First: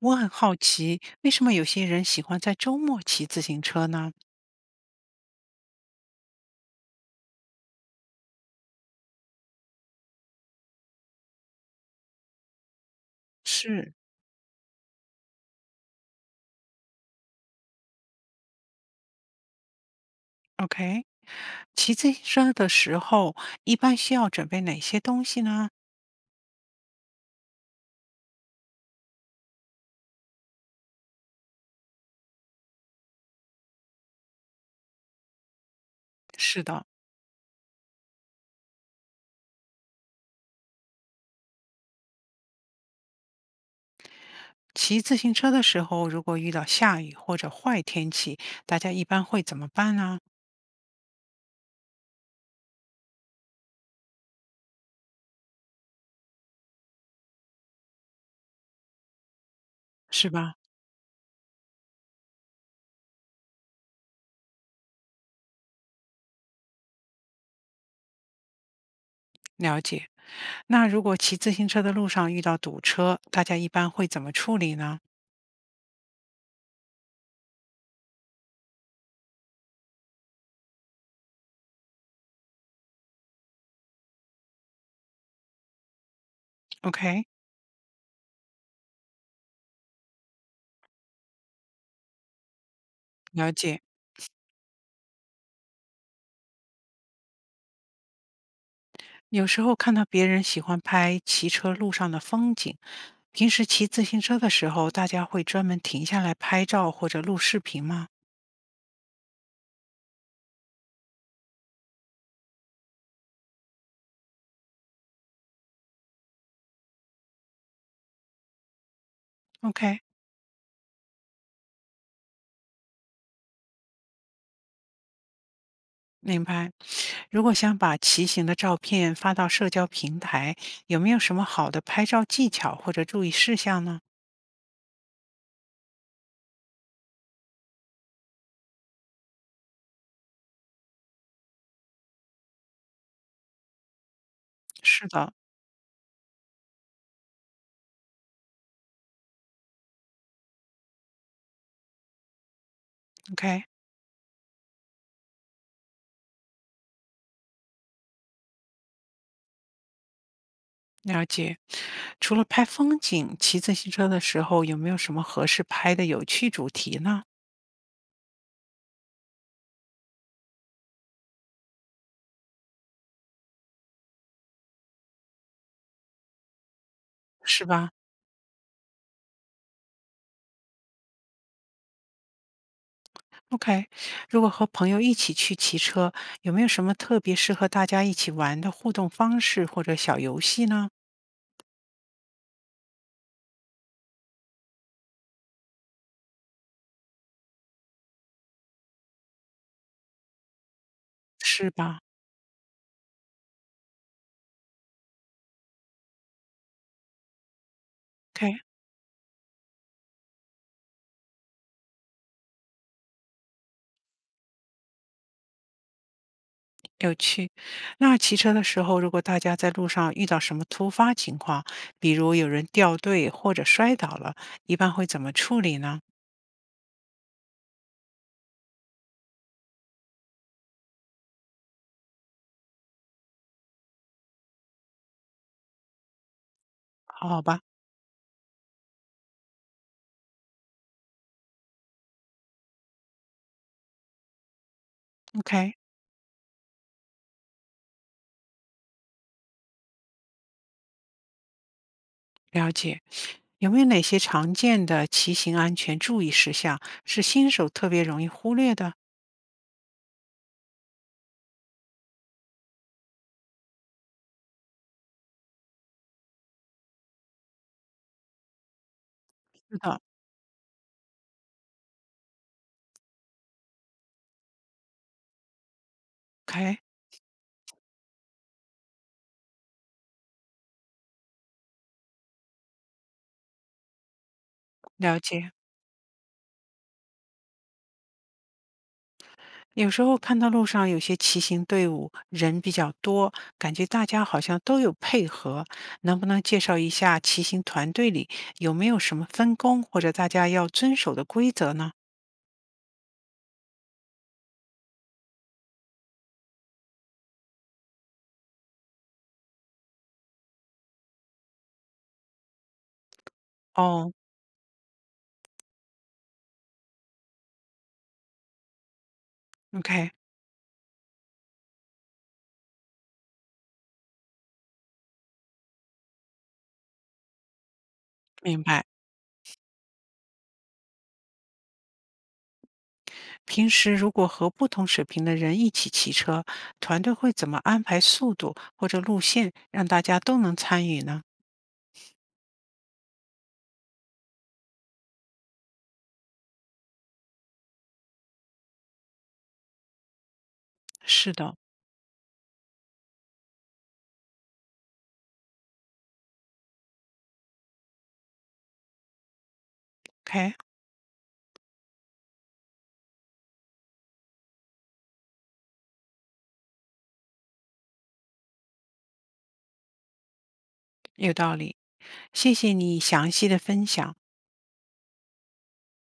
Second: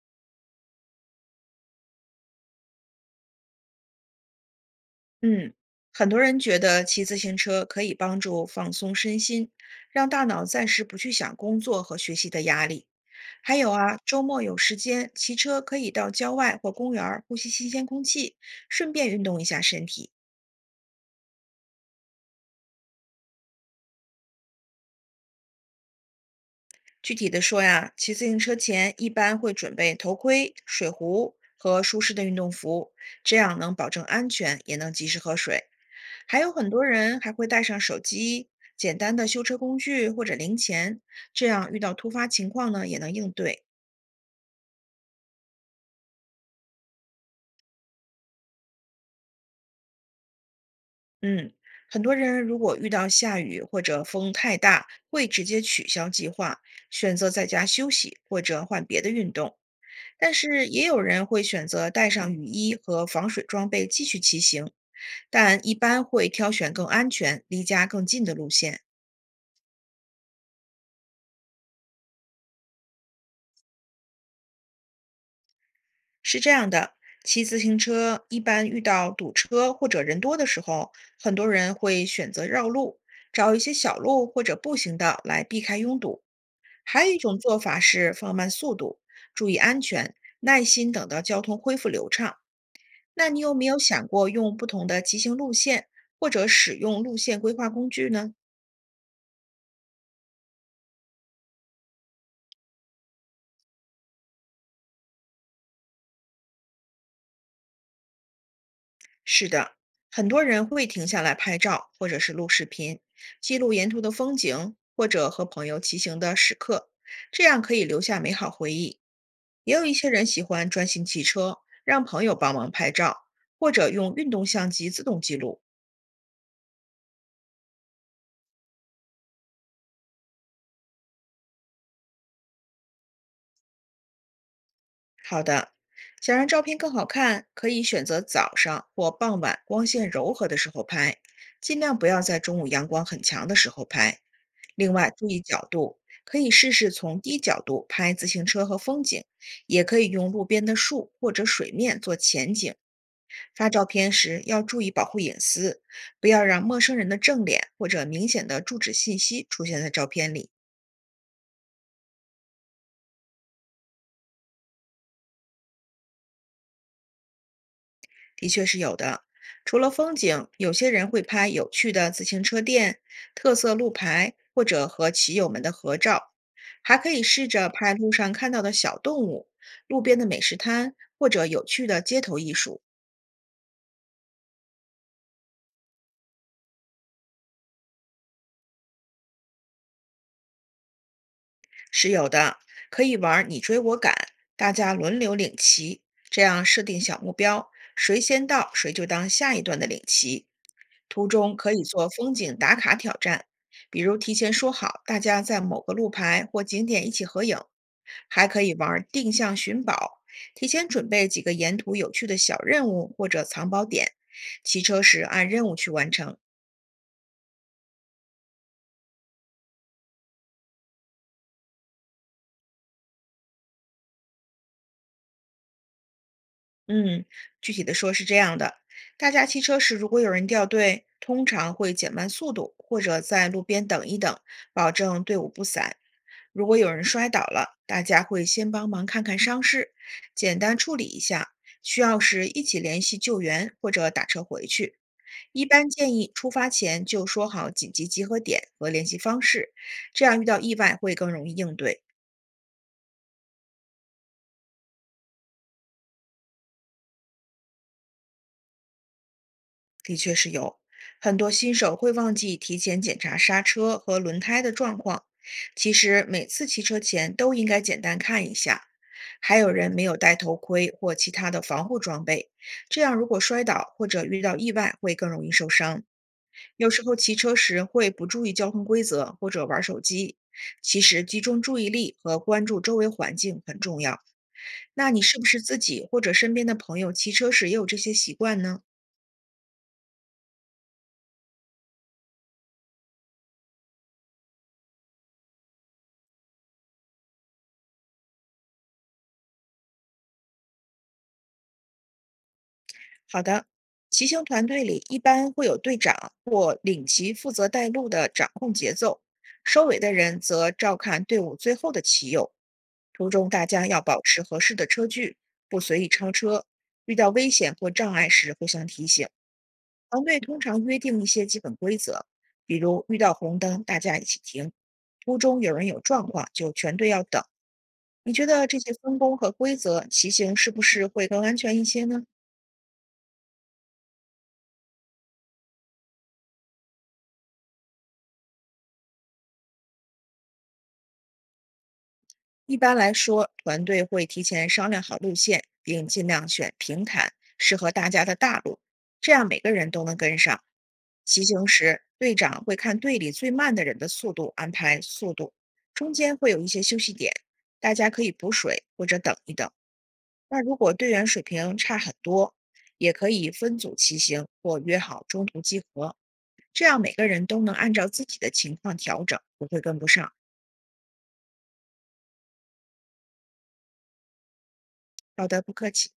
我很好奇，为什么有些人喜欢在周末骑自行车呢？嗯，很多人觉得骑自行车可以帮助放松身心，让大脑暂时不去想工作和学习的压力。还有是，啊，周末有时间，骑车可以到郊外或公园儿呼吸新鲜空气，顺便运动一下身体。OK，骑自行车的时候一般需要准备哪些东西呢？具体的说呀，骑自行车前一般会准备头盔、水壶和舒适的运动服，这样能保证安全，也能及时喝水。还有是很多的，人还会带上手机、简单的修车工具或者零钱，这样遇到突发情况呢也能应对。骑自行车的时候，如果遇到下雨或者坏天气，大家一般会怎么办呢？嗯，很多人如果遇到下雨或者风太大，会直接取消计划，选择在家休息或者换别的运动。是但吧？是也有人会选择带上雨衣和防水装备继续骑行，但一般会挑选更安全、离家更近的路线。了解。那如果骑自行车的路上遇到堵车，大家一般会怎么处理呢是这样的，骑自行车一般遇到堵车或者人多的时候，很多人会选择绕路，找一些小路或者步行道来避开拥堵。还有一？OK，种做法是放慢速度，注意安全，耐心等到交通恢复流畅。那你了有没有解。想过用不同的骑行路线，或者使用路线规划工具呢？有时候看到别人喜欢拍骑车路上的风景，平时骑自行车的时候，大家会专门停下来拍照或者录视频吗是的，很多人会停下来拍照或者是录视频，记录沿途的风景，或者和朋友骑行的时刻，这样可以留下美好回忆。也有一？OK，些人喜欢专心骑车，让朋友帮忙拍照，或者用运动相机自动记录。明白。如果想把骑行的照片发到社交平台，有没有什么好的拍照技巧或者注意事项呢？好的，想让照片更好看，可以选择早上或傍晚光线柔和的时候拍，尽量不要在中午阳光很强的时候拍。另是外，注的意角度，可以试试从低角度拍自行车和风景，也可以用路边的树或者水面做前景。，OK，发照片时要注意保护隐私，不要让陌生人的正脸或者明显的住址信息出现在照片里。了解。除了拍风景，骑自行车的时候有没有什么合适拍的有趣主题呢？的确是有的。除了风景，有些人会拍有趣的自行车店、特色路牌，或者和骑友们的合照，还可以试是着吧？拍路上看到的小动物、路边的美食摊，或者有趣的街头艺术。OK，如果和朋友一起去骑车，有没有什么特别适合大家一起玩的互动方式或者小游戏呢？是有的，可以玩儿你追我赶，大家轮流领骑，这样设定小目标，谁先到谁就当下一段的领骑。途中是可以吧做风景打卡挑战，比如提前说好大家在某个路牌或景点一起合影，还？OK，可以玩儿定向寻宝，提前准备几个沿途有趣的小任务或者藏宝点，骑车时按任务去完成。有趣。那骑车的时候，如果大家在路上遇到什么突发情况，比如有人掉队或者摔倒了，一般会怎么处理呢？嗯，具体的说是这样的，大家骑车时如果有人掉队，通常会减慢速度，或者在路边等一等，保证队伍不散。如果有人摔倒好吧了，大家会先帮忙看看伤势，简单处理一下，需要时一起联系救援或者打车回去。一，OK，般建议出发前就说好紧急集合点和联系方式，这样遇到意外会更容易应对。了解。有没有哪些常见的骑行安全注意事项是新手特别容易忽略的？的确是有，很多新手会忘记提前检查刹车和轮胎的状况。其实每次骑车前都应该简单看一下。还有是人的没有戴头盔或其他的防护装备，这样如果摔倒或者遇到意外会更容易受伤。，OK，有时候骑车时会不注意交通规则或者玩手机。其实集中注意力和关注周围环境很重要。那了你是不解。是自己或者身边的朋友骑车时也有这些习惯呢？有时候看到路上有些骑行队伍人比较多，感觉大家好像都有配合，能不能介绍一下骑行团队里有没有什么分工或者大家要遵守的规则呢？好的，骑行团队里一般会有队长或领骑负责带路的掌控节奏，收尾的人则照看队伍最后的骑友。途中大家要哦保持合适的车距，不随意超车。遇到危险或障碍时互相提醒。，OK，团队通常约定一些基本规则，比如遇到红灯大家一起停，途中有人有状况就全队要等。你觉明得这白。些分工和规则，骑行是不是会更安全一些呢？平时如果和不同水平的人一起骑车，团队会怎么安排速度或者路线，让大家都能参与呢？一般来说，团队会提前商量好路线，并尽量选平坦、适合大家的大路，这样每个人都能跟上。是骑的行时，队长会看队里最慢的人的速度，安排速度，中间会有一些休息点，大家可以补水或者等一等。，OK，那如果队员水平差很多，也可以分组骑行或约好中途集合，这样每个人都能按照自己的情况调整，不会跟不上。有道理。谢谢你详细的分享。好的，不客气。